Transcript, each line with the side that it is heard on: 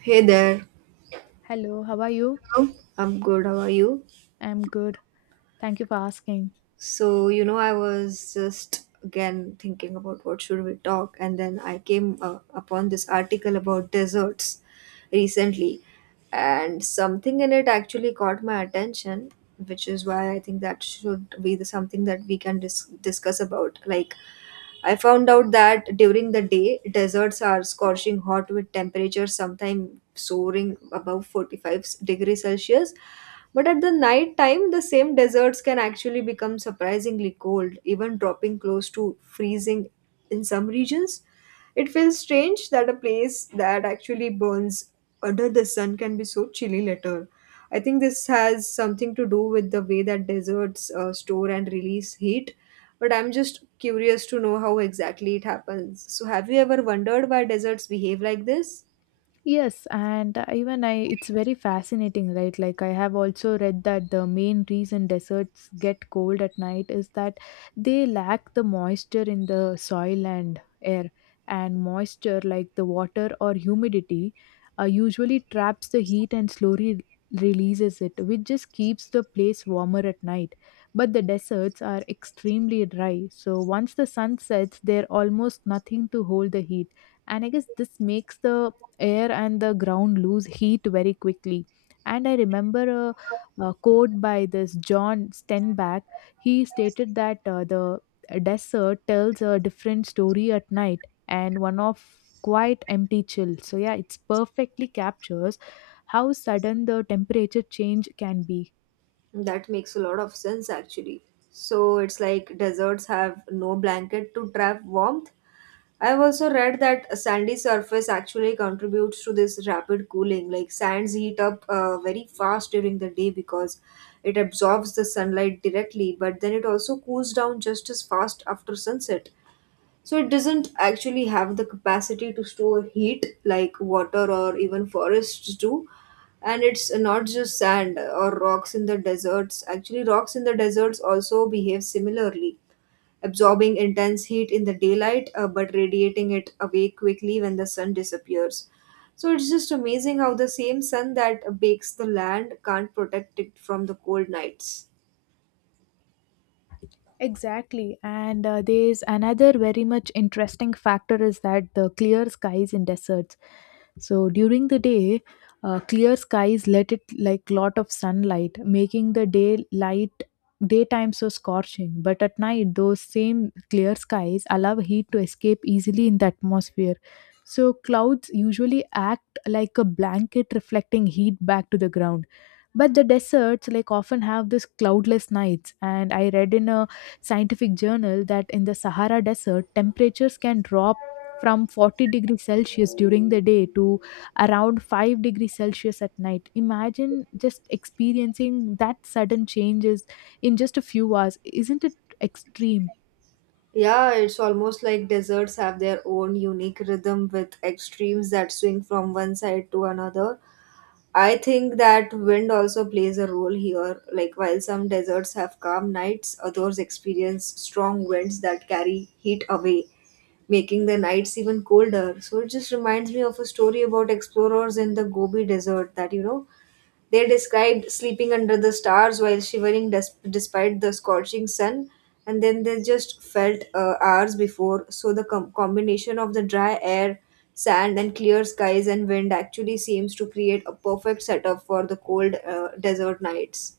right: Hey there.
left: Hello, how are you?
right: Hello. I'm good. How are you?
left: I'm good. Thank you for asking.
right: So, I was just again thinking about what should we talk, and then I came upon this article about desserts recently, and something in it actually caught my attention, which is why I think that should be the something that we can discuss about. Like, I found out that during the day, deserts are scorching hot with temperatures sometimes soaring above 45 degrees Celsius. But at the night time, the same deserts can actually become surprisingly cold, even dropping close to freezing in some regions. It feels strange that a place that actually burns under the sun can be so chilly later. I think this has something to do with the way that deserts store and release heat, but I'm just curious to know how exactly it happens. So, have you ever wondered why deserts behave like this?
left: Yes, and even I, it's very fascinating, right? Like, I have also read that the main reason deserts get cold at night is that they lack the moisture in the soil and air. And moisture, like the water or humidity, usually traps the heat and slowly releases it, which just keeps the place warmer at night. But the deserts are extremely dry, so once the sun sets, there's almost nothing to hold the heat. And I guess this makes the air and the ground lose heat very quickly. And I remember a quote by this John Steinbeck. He stated that the desert tells a different story at night and one of quite empty chill. So yeah, it's perfectly captures how sudden the temperature change can be.
right: That makes a lot of sense actually. So, it's like deserts have no blanket to trap warmth. I've also read that a sandy surface actually contributes to this rapid cooling. Like, sands heat up very fast during the day because it absorbs the sunlight directly, but then it also cools down just as fast after sunset. So it doesn't actually have the capacity to store heat like water or even forests do. And it's not just sand or rocks in the deserts. Actually, rocks in the deserts also behave similarly, absorbing intense heat in the daylight but radiating it away quickly when the sun disappears. So it's just amazing how the same sun that bakes the land can't protect it from the cold nights.
left: Exactly, and there's another very much interesting factor is that the clear skies in deserts. So during the day, clear skies let it like lot of sunlight, making the daytime so scorching. But at night, those same clear skies allow heat to escape easily in the atmosphere. So clouds usually act like a blanket reflecting heat back to the ground. But the deserts like often have this cloudless nights, and I read in a scientific journal that in the Sahara desert temperatures can drop from 40 degrees celsius during the day to around 5 degrees celsius at night. Imagine just experiencing that sudden changes in just a few hours. Isn't it extreme?
right: Yeah, it's almost like deserts have their own unique rhythm with extremes that swing from one side to another. I think that wind also plays a role here. Like, while some deserts have calm nights, others experience strong winds that carry heat away, making the nights even colder. So, it just reminds me of a story about explorers in the Gobi Desert that, they described sleeping under the stars while shivering despite the scorching sun, and then they just felt hours before. So, the combination of the dry air, sand, and clear skies and wind actually seems to create a perfect setup for the cold desert nights.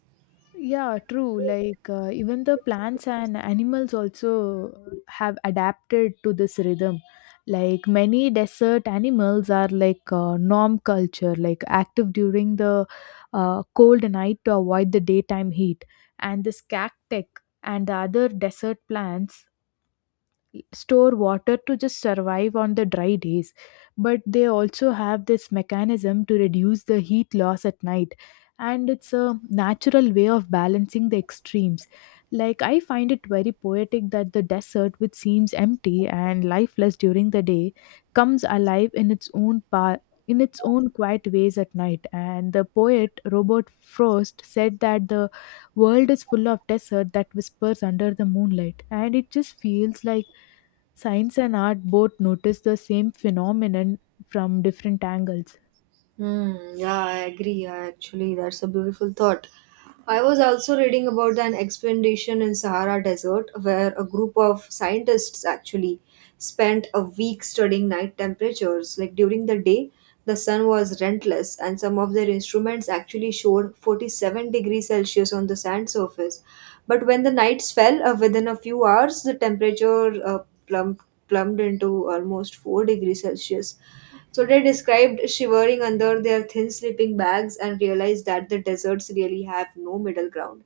left: Yeah, true. Like even the plants and animals also have adapted to this rhythm. Like many desert animals are like norm culture, like active during the cold night to avoid the daytime heat. And this cactus and the other desert plants store water to just survive on the dry days, but they also have this mechanism to reduce the heat loss at night. And it's a natural way of balancing the extremes. Like I find it very poetic that the desert, which seems empty and lifeless during the day, comes alive in its own path, in its own quiet ways at night. And the poet Robert Frost said that the world is full of desert that whispers under the moonlight. And it just feels like science and art both notice the same phenomenon from different angles.
right: Hmm, yeah, I agree. I actually, that's a beautiful thought. I was also reading about an expedition in Sahara Desert where a group of scientists actually spent a week studying night temperatures. Like during the day, the sun was relentless, and some of their instruments actually showed 47 degrees Celsius on the sand surface. But when the nights fell, within a few hours, the temperature plumb- plumbed into almost 4 degrees Celsius, so they described shivering under their thin sleeping bags and realized that the deserts really have no middle ground.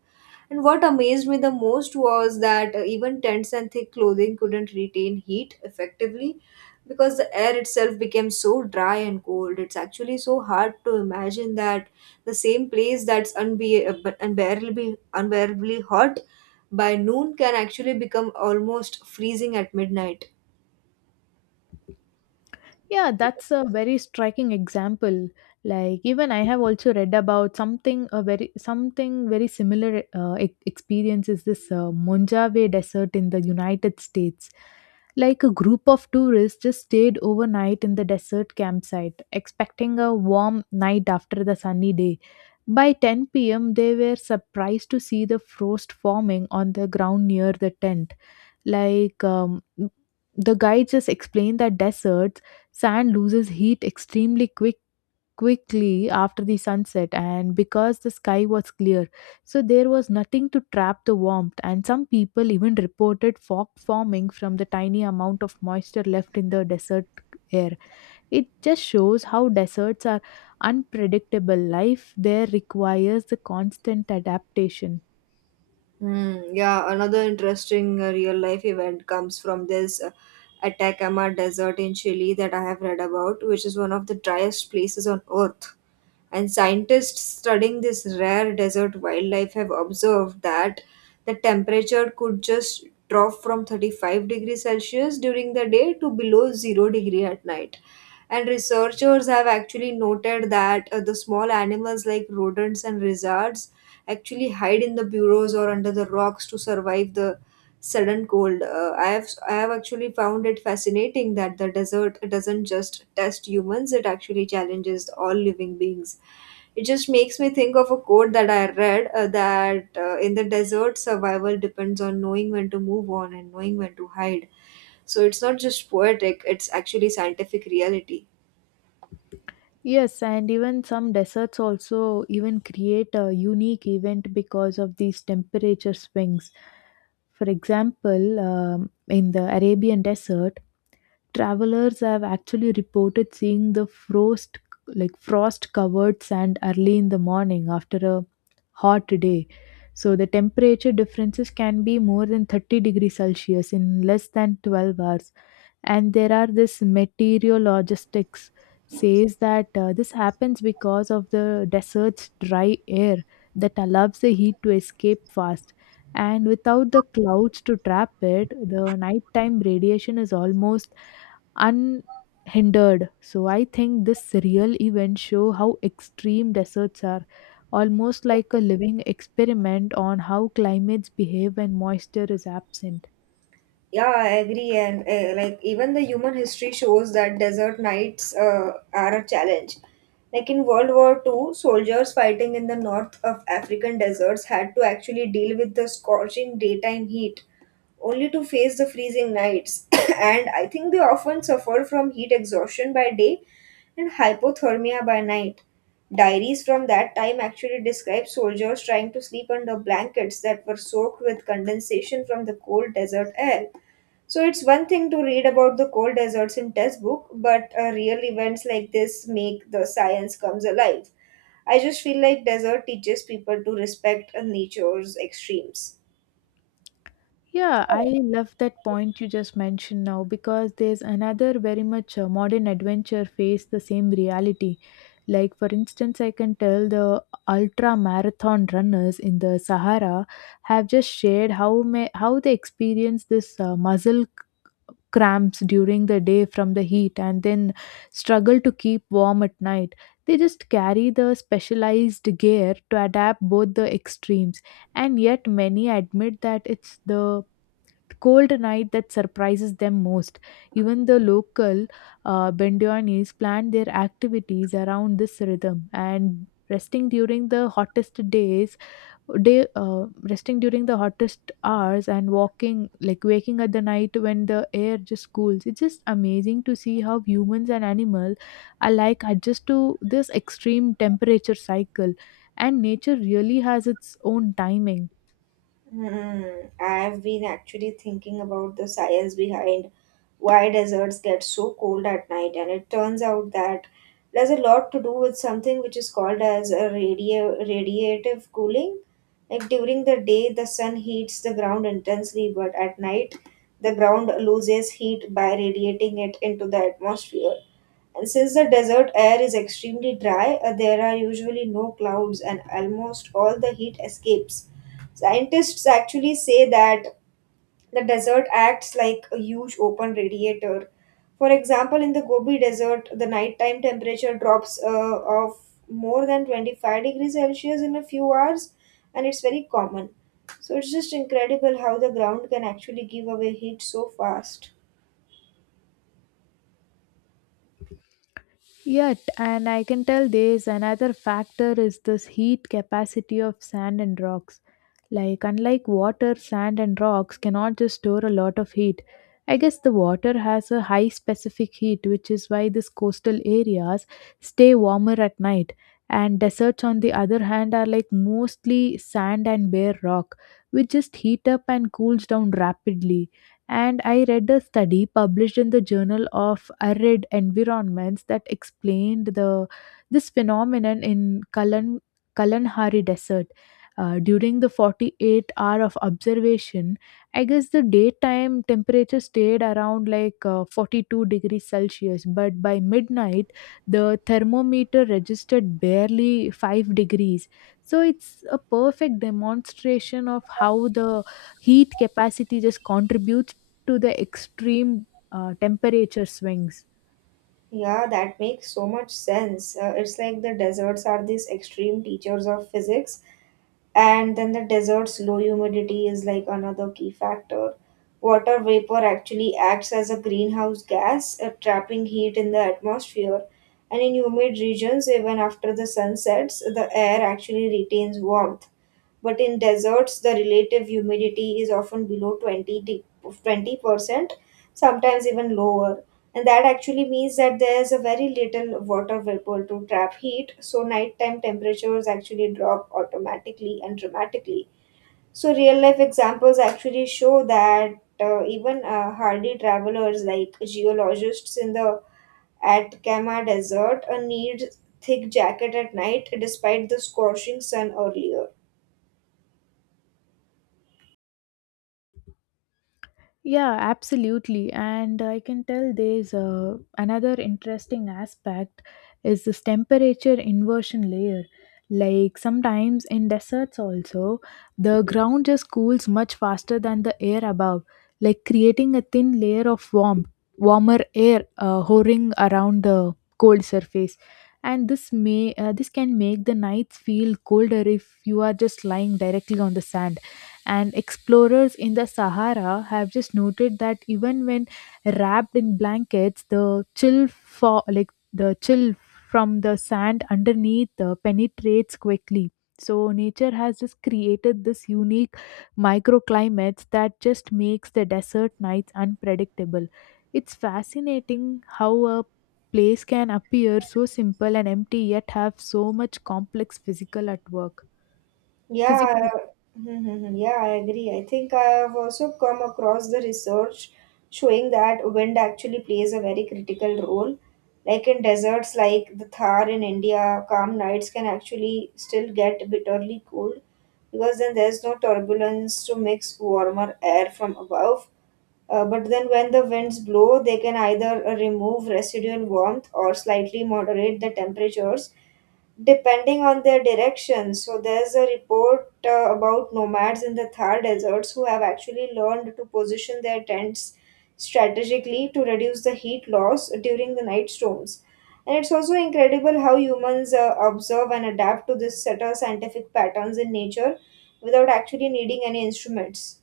right: And what amazed me the most was that even tents and thick clothing couldn't retain heat effectively because the air itself became so dry and cold. It's actually so hard to imagine that the same place that's unbearably hot by noon can actually become almost freezing at midnight.
left: Yeah, that's a very striking example. Like even I have also read about something a very something very similar experience is this Mojave Desert in the United States. Like a group of tourists just stayed overnight in the desert campsite, expecting a warm night after the sunny day. By 10 p.m., they were surprised to see the frost forming on the ground near the tent. Like the guide just explained that deserts sand loses heat extremely quickly after the sunset, and because the sky was clear, so there was nothing to trap the warmth. And some people even reported fog forming from the tiny amount of moisture left in the desert air. It just shows how deserts are unpredictable. Life there requires the constant adaptation.
right: Hmm. Yeah, another interesting real life event comes from this Atacama Desert in Chile that I have read about, which is one of the driest places on earth. And scientists studying this rare desert wildlife have observed that the temperature could just drop from 35 degrees Celsius during the day to below 0 degree at night. And researchers have actually noted that the small animals like rodents and lizards actually hide in the burrows or under the rocks to survive the sudden cold. I have actually found it fascinating that the desert doesn't just test humans; it actually challenges all living beings. It just makes me think of a quote that I read that in the desert, survival depends on knowing when to move on and knowing when to hide. So it's not just poetic; it's actually scientific reality.
left: Yes, and even some deserts also even create a unique event because of these temperature swings. For example, in the Arabian desert, travelers have actually reported seeing the frost covered sand early in the morning after a hot day. So the temperature differences can be more than 30 degrees Celsius in less than 12 hours. And there are this meteorologists says that this happens because of the desert's dry air that allows the heat to escape fast. And without the clouds to trap it, the nighttime radiation is almost unhindered. So I think this real event show how extreme deserts are, almost like a living experiment on how climates behave when moisture is absent.
right: Yeah, I agree. And like even the human history shows that desert nights are a challenge. Like in World War Two, soldiers fighting in the north of African deserts had to actually deal with the scorching daytime heat, only to face the freezing nights. And I think they often suffered from heat exhaustion by day and hypothermia by night. Diaries from that time actually describe soldiers trying to sleep under blankets that were soaked with condensation from the cold desert air. So it's one thing to read about the cold deserts in textbook, but real events like this make the science comes alive. I just feel like desert teaches people to respect nature's extremes.
left: Yeah, I love that point you just mentioned now, because there's another very much modern adventure face the same reality. Like, for instance, I can tell the ultra marathon runners in the Sahara have just shared how they experience this cramps during the day from the heat, and then struggle to keep warm at night. They just carry the specialized gear to adapt both the extremes, and yet many admit that it's the cold night that surprises them most. Even the local Bendianis plan their activities around this rhythm, and resting during the hottest hours and walking like waking at the night when the air just cools. It's just amazing to see how humans and animal alike adjust to this extreme temperature cycle, and nature really has its own timing.
right: Hmm. I've been actually thinking about the science behind why deserts get so cold at night, and it turns out that there's a lot to do with something which is called as a radio radiative cooling. Like during the day, the sun heats the ground intensely, but at night, the ground loses heat by radiating it into the atmosphere. And since the desert air is extremely dry, there are usually no clouds and almost all the heat escapes. Scientists actually say that the desert acts like a huge open radiator. For example, in the Gobi Desert, the nighttime temperature drops of more than 25 degrees Celsius in a few hours, and it's very common. So it's just incredible how the ground can actually give away heat so fast.
left: Yet, and I can tell there is another factor is this heat capacity of sand and rocks. Like, unlike water, sand and rocks cannot just store a lot of heat. I guess the water has a high specific heat, which is why these coastal areas stay warmer at night. And deserts, on the other hand, are like mostly sand and bare rock, which just heat up and cools down rapidly. And I read a study published in the Journal of Arid Environments that explained the this phenomenon in Kalanhari Desert. During the 48 hour of observation, I guess the daytime temperature stayed around like 42 degrees Celsius, but by midnight, the thermometer registered barely 5 degrees. So it's a perfect demonstration of how the heat capacity just contributes to the extreme temperature swings.
right: Yeah, that makes so much sense. It's like the deserts are these extreme teachers of physics, and then the desert's low humidity is like another key factor. Water vapor actually acts as a greenhouse gas, trapping heat in the atmosphere. And in humid regions, even after the sun sets, the air actually retains warmth. But in deserts, the relative humidity is often 20%, sometimes even lower. And that actually means that there's a very little water vapor to trap heat, so nighttime temperatures actually drop automatically and dramatically. So, real life examples actually show that even hardy travelers like geologists in the Atacama Desert need thick jacket at night despite the scorching sun earlier.
left: Yeah, absolutely. And I can tell there's another interesting aspect is this temperature inversion layer. Like sometimes in deserts also, the ground just cools much faster than the air above, like creating a thin layer of warmer air hovering around the cold surface. And this can make the nights feel colder if you are just lying directly on the sand. And explorers in the Sahara have just noted that even when wrapped in blankets, the chill from the sand underneath penetrates quickly. So nature has just created this unique microclimates that just makes the desert nights unpredictable. It's fascinating how a place can appear so simple and empty, yet have so much complex physical at work. Physics.
right: Yeah, mhm, mhm. Yeah, I agree. I think I have also come across the research showing that wind actually plays a very critical role. Like in deserts like the Thar in India, calm nights can actually still get bitterly cold because then there's no turbulence to mix warmer air from above. But then when the winds blow, they can either remove residual warmth or slightly moderate the temperatures depending on their direction. So there's a report about nomads in the Thar deserts who have actually learned to position their tents strategically to reduce the heat loss during the night storms. And it's also incredible how humans observe and adapt to this set of scientific patterns in nature without actually needing any instruments.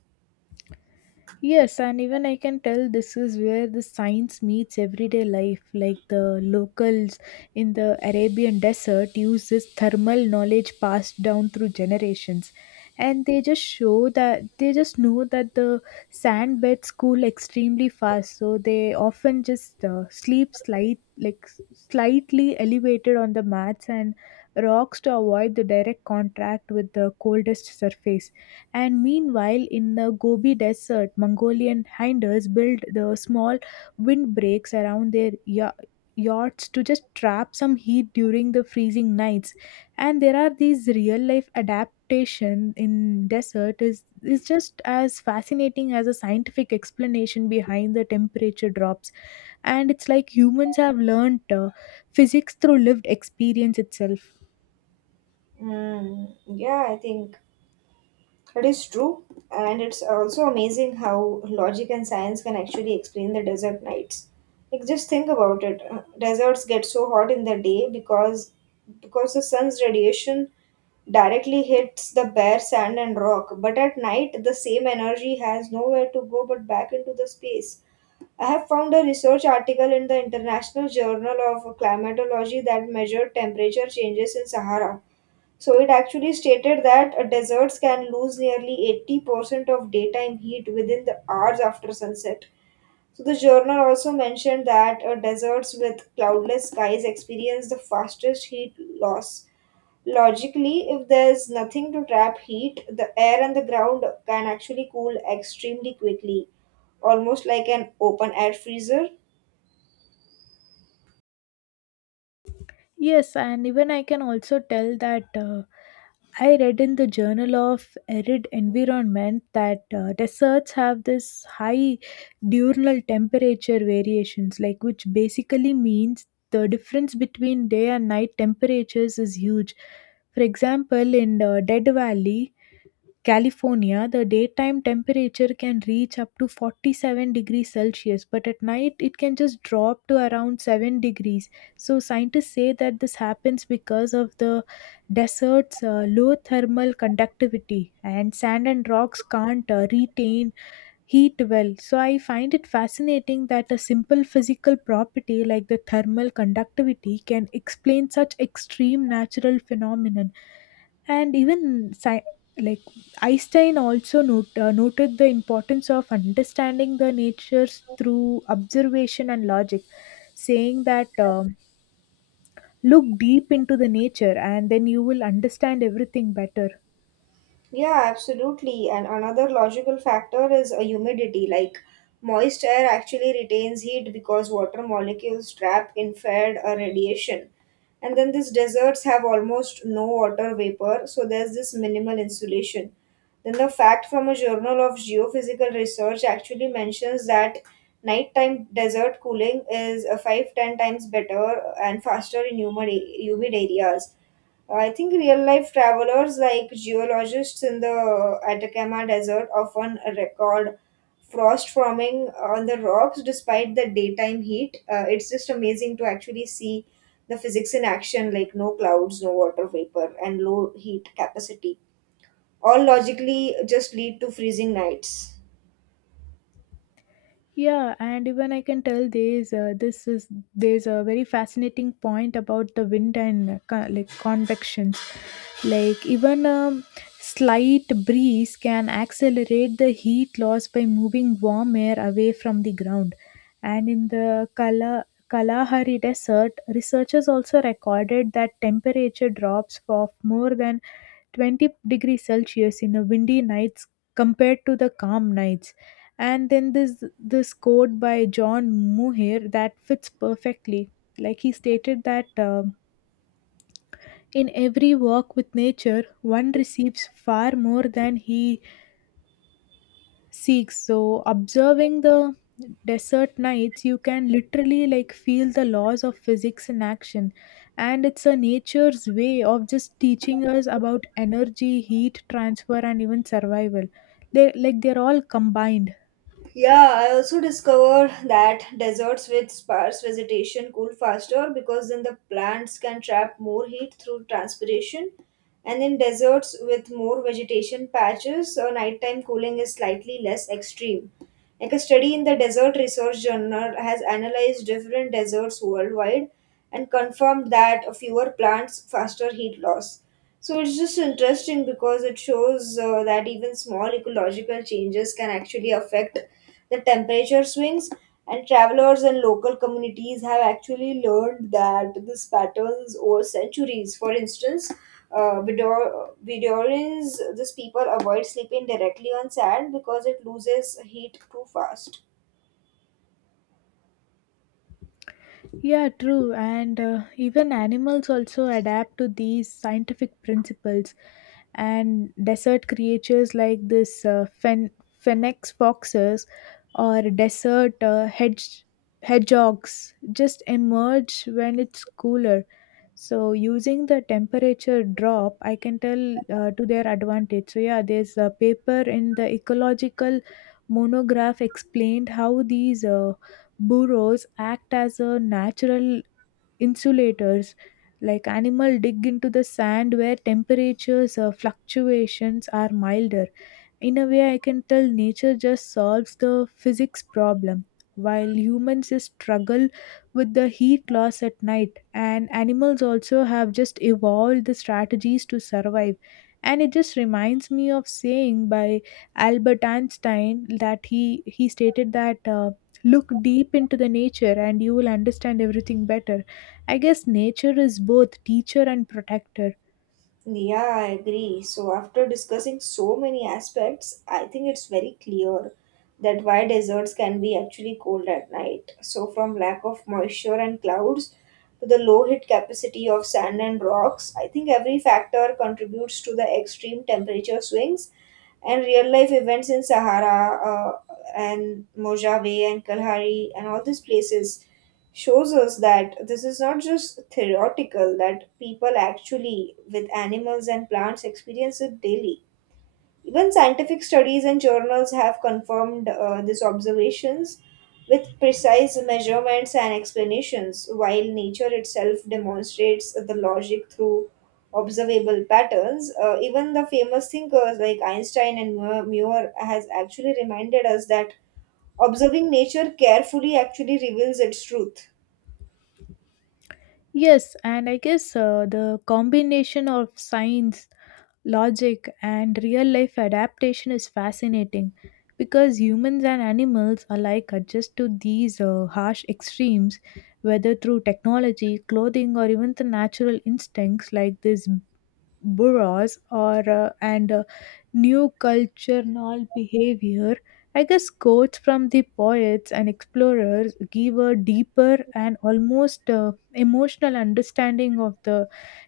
left: Yes, and even I can tell this is where the science meets everyday life. Like the locals in the Arabian desert use this thermal knowledge passed down through generations. And they just show that they just know that the sand beds cool extremely fast, so they often just sleep slight like s- slightly elevated on the mats and rocks to avoid the direct contact with the coldest surface. And meanwhile, in the Gobi Desert, Mongolian hinders built the small windbreaks around their yachts to just trap some heat during the freezing nights. And there are these real life adaptation in desert is just as fascinating as a scientific explanation behind the temperature drops. And it's like humans have learned physics through lived experience itself.
right: Mm, yeah, I think it is true, and it's also amazing how logic and science can actually explain the desert nights. Like just think about it. Deserts get so hot in the day because the sun's radiation directly hits the bare sand and rock, but at night the same energy has nowhere to go but back into the space. I have found a research article in the International Journal of Climatology that measured temperature changes in Sahara, so it actually stated that deserts can lose nearly 80% of daytime heat within the hours after sunset. So the journal also mentioned that deserts with cloudless skies experience the fastest heat loss. Logically, if there's nothing to trap heat, the air and the ground can actually cool extremely quickly, almost like an open air freezer.
left: Yes, and even I can also tell that I read in the Journal of Arid Environment that deserts have this high diurnal temperature variations, like which basically means the difference between day and night temperatures is huge. For example, in the Dead Valley, California, the daytime temperature can reach up to 47 degrees Celsius, but at night it can just drop to around 7 degrees. So, scientists say that this happens because of the desert's low thermal conductivity, and sand and rocks can't retain heat well. So I find it fascinating that a simple physical property like the thermal conductivity can explain such extreme natural phenomenon. And even sci- like Einstein also noted the importance of understanding the natures through observation and logic, saying that look deep into the nature and then you will understand everything better.
right: Yeah, absolutely. And another logical factor is a humidity. Like, moist air actually retains heat because water molecules trap infrared radiation. And then these deserts have almost no water vapor, so there's this minimal insulation. Then the fact from a journal of geophysical research actually mentions that nighttime desert cooling is 5 10 times better and faster in humid areas. I think real life travelers like geologists in the Atacama Desert often record frost forming on the rocks despite the daytime heat. It's just amazing to actually see the physics in action, like no clouds, no water vapor, and low heat capacity. All logically just lead to freezing nights.
left: Yeah, and even I can tell there's this is there's a very fascinating point about the wind and convections. Like even a slight breeze can accelerate the heat loss by moving warm air away from the ground. And in the Kalahari Desert, researchers also recorded that temperature drops of more than 20 degrees celsius in a windy nights compared to the calm nights. And then this quote by John Muir that fits perfectly. Like he stated that in every walk with nature, one receives far more than he seeks. So observing the desert nights, you can literally like feel the laws of physics in action. And it's a nature's way of just teaching us about energy, heat transfer, and even survival. They're all combined.
right: Yeah, I also discovered that deserts with sparse vegetation cool faster because then the plants can trap more heat through transpiration. And in deserts with more vegetation patches, nighttime cooling is slightly less extreme. Like a study in the Desert Research Journal has analyzed different deserts worldwide and confirmed that fewer plants, faster heat loss. So it's just interesting because it shows that even small ecological changes can actually affect the temperature swings and travelers and local communities have actually learned that this pattern is over centuries. For instance, Vidorins, these people avoid sleeping directly on sand because it loses heat too fast.
left: Yeah, true. And even animals also adapt to these scientific principles. And desert creatures like this phoenix foxes or desert hedgehogs just emerge when it's cooler. So, using the temperature drop, I can tell to their advantage. So, yeah, there's a paper in the ecological monograph explained how these. Burrows act as a natural insulators like animal dig into the sand where temperatures fluctuations are milder in a way. I can tell nature just solves the physics problem, while humans just struggle with the heat loss at night. And animals also have just evolved the strategies to survive. And it just reminds me of saying by Albert Einstein that he stated that look deep into the nature and you will understand everything better. I guess nature is both teacher and protector.
right: Yeah, I agree. So, after discussing so many aspects, I think it's very clear that why deserts can be actually cold at night. So, from lack of moisture and clouds to the low heat capacity of sand and rocks, I think every factor contributes to the extreme temperature swings and real life events in Sahara uh, and Mojave and Kalahari and all these places shows us that this is not just theoretical, that people actually, with animals and plants, experience it daily. Even scientific studies and journals have confirmed these observations with precise measurements and explanations, while nature itself demonstrates the logic through observable patterns. Even the famous thinkers like Einstein and Muir has actually reminded us that observing nature carefully actually reveals its truth.
left: Yes, and I guess the combination of science, logic, and real life adaptation is fascinating because humans and animals alike adjust to these harsh extremes, whether through technology, clothing, or even the natural instincts like this boroughs or and new cultural behavior. I guess quotes from the poets and explorers give a deeper and almost emotional understanding of the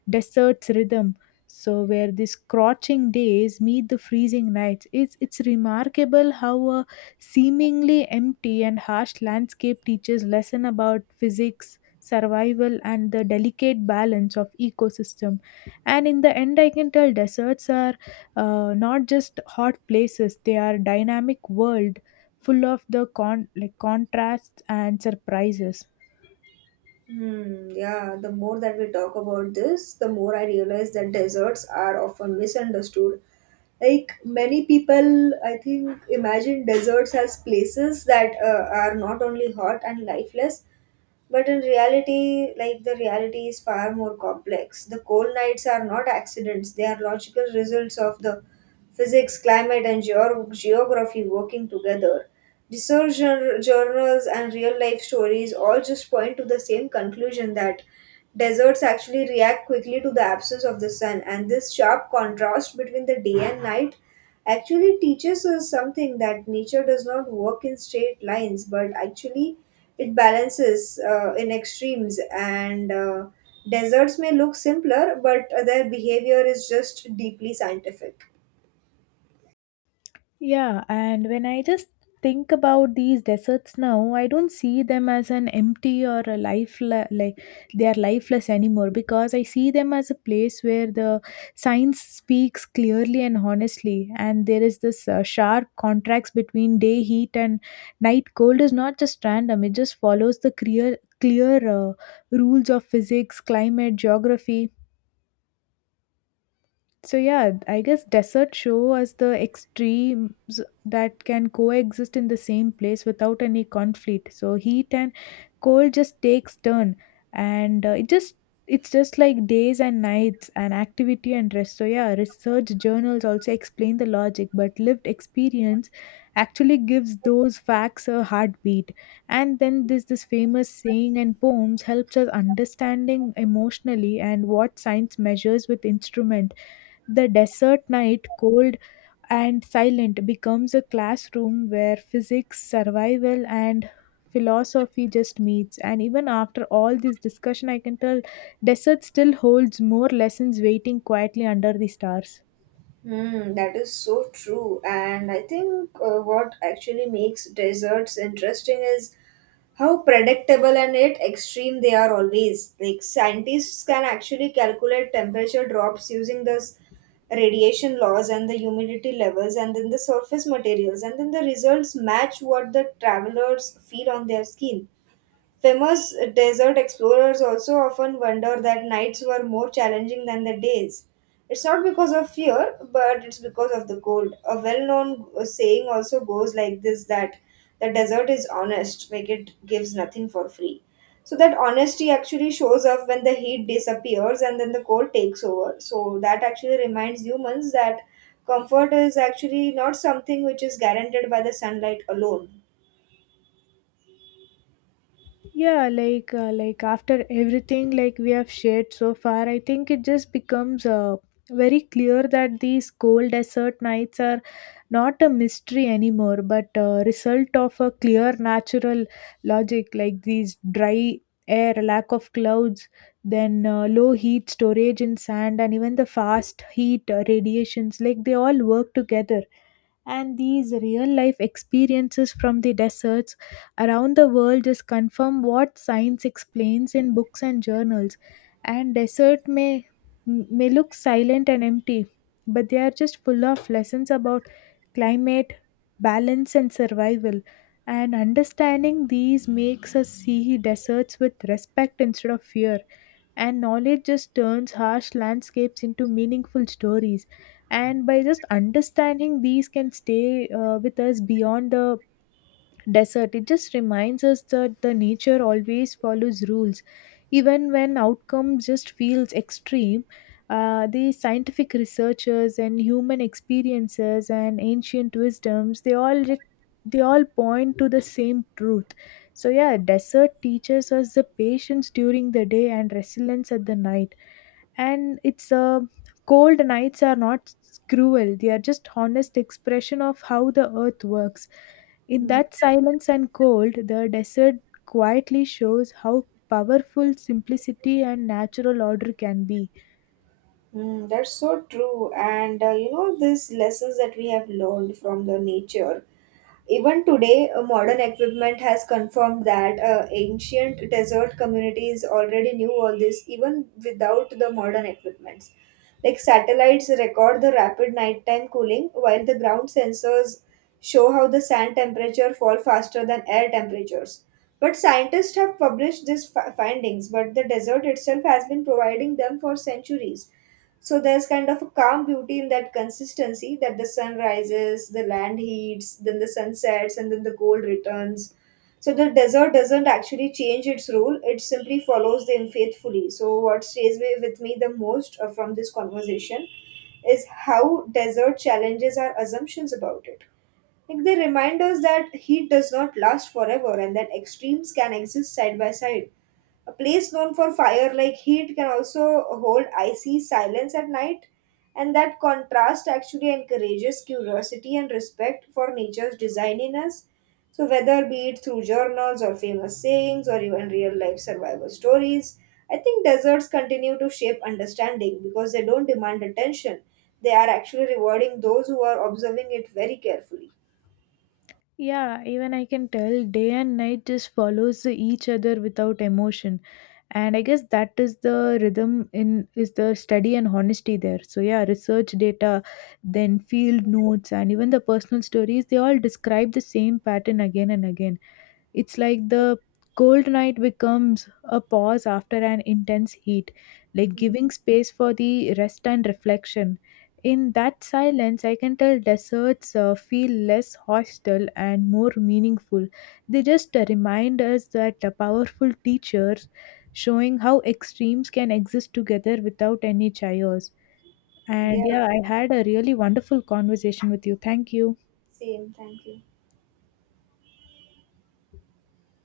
left: desert's rhythm. So where these scorching days meet the freezing nights, it's remarkable how a seemingly empty and harsh landscape teaches lesson about physics, survival, and the delicate balance of ecosystem. And in the end, I can tell deserts are not just hot places. They are dynamic world full of the contrasts and surprises.
right: Hmm, yeah, the more that we talk about this, the more I realize that deserts are often misunderstood. Like many people, I think, imagine deserts as places that are not only hot and lifeless, but in reality, like the reality is far more complex. The cold nights are not accidents, they are logical results of the physics, climate, and geography working together. Research journals and real life stories all just point to the same conclusion that deserts actually react quickly to the absence of the sun, and this sharp contrast between the day and night actually teaches us something that nature does not work in straight lines, but actually it balances in extremes. And deserts may look simpler, but their behavior is just deeply scientific.
left: Yeah, and when I just think about these deserts now, I don't see them as an empty or a lifeless, like they are lifeless anymore, because I see them as a place where the science speaks clearly and honestly, and there is this sharp contrast between day heat and night cold is not just random; it just follows the clear rules of physics, climate, geography. So yeah, I guess deserts show us the extremes that can coexist in the same place without any conflict. So heat and cold just takes turn, and it's just like days and nights and activity and rest. So yeah, research journals also explain the logic, but lived experience actually gives those facts a heartbeat. And then this famous saying and poems helps us understanding emotionally and what science measures with instrument. The desert night, cold and silent, becomes a classroom where physics, survival, and philosophy just meets. And even after all this discussion, I can tell desert still holds more lessons waiting quietly under the stars.
right: Hmm, that is so true. And I think what actually makes deserts interesting is how predictable and yet extreme they are always. Like scientists can actually calculate temperature drops using this radiation laws and the humidity levels and then the surface materials and then the results match what the travelers feel on their skin. Famous desert explorers also often wonder that nights were more challenging than the days. It's not because of fear, but it's because of the cold. A well known saying also goes like this that the desert is honest, like it gives nothing for free. So that honesty actually shows up when the heat disappears and then the cold takes over. So that actually reminds humans that comfort is actually not something which is guaranteed by the sunlight alone.
left: Yeah, like after everything, like we have shared so far, I think it just becomes very clear that these cold desert nights are not a mystery anymore, but a result of a clear natural logic, like these dry air, lack of clouds, then low heat storage in sand, and even the fast heat radiations, like they all work together. And these real life experiences from the deserts around the world just confirm what science explains in books and journals. And desert may look silent and empty, but they are just full of lessons about climate, balance, and survival. And understanding these makes us see deserts with respect instead of fear, and knowledge just turns harsh landscapes into meaningful stories, and by just understanding these can stay with us beyond the desert. It just reminds us that the nature always follows rules even when outcomes just feels extreme. The scientific researchers and human experiences and ancient wisdoms, they all point to the same truth. So yeah, desert teaches us the patience during the day and resilience at the night. And it's cold nights are not cruel. They are just honest expression of how the earth works. In that silence and cold, the desert quietly shows how powerful simplicity and natural order can be.
right: Mm, that's so true. And you know, these lessons that we have learned from the nature. Even today, modern equipment has confirmed that ancient desert communities already knew all this, even without the modern equipments. Like satellites record the rapid nighttime cooling, while the ground sensors show how the sand temperature fall faster than air temperatures. But scientists have published these findings, but the desert itself has been providing them for centuries, so there's kind of a calm beauty in that consistency that the sun rises, the land heats, then the sun sets, and then the gold returns. So the desert doesn't actually change its role, it simply follows them faithfully. So, what stays with me the most from this conversation is how desert challenges our assumptions about it. Like they remind us that heat does not last forever and that extremes can exist side by side. A place known for fire like heat can also hold icy silence at night, and that contrast actually encourages curiosity and respect for nature's design in us. So, whether be it through journals or famous sayings or even real life survival stories, I think deserts continue to shape understanding because they don't demand attention. They are actually rewarding those who are observing it very carefully.
left: Yeah, even I can tell day and night just follows each other without emotion. And I guess that is the rhythm in is the study and honesty there. So yeah, research data, then field notes, and even the personal stories, they all describe the same pattern again and again. It's like the cold night becomes a pause after an intense heat, like giving space for the rest and reflection. In that silence, I can tell deserts feel less hostile and more meaningful. They just remind us that powerful teachers showing how extremes can exist together without any chaos.
right: Yeah,
left: And yeah, I had a really wonderful conversation with you. Thank you.
right: same. Thank you.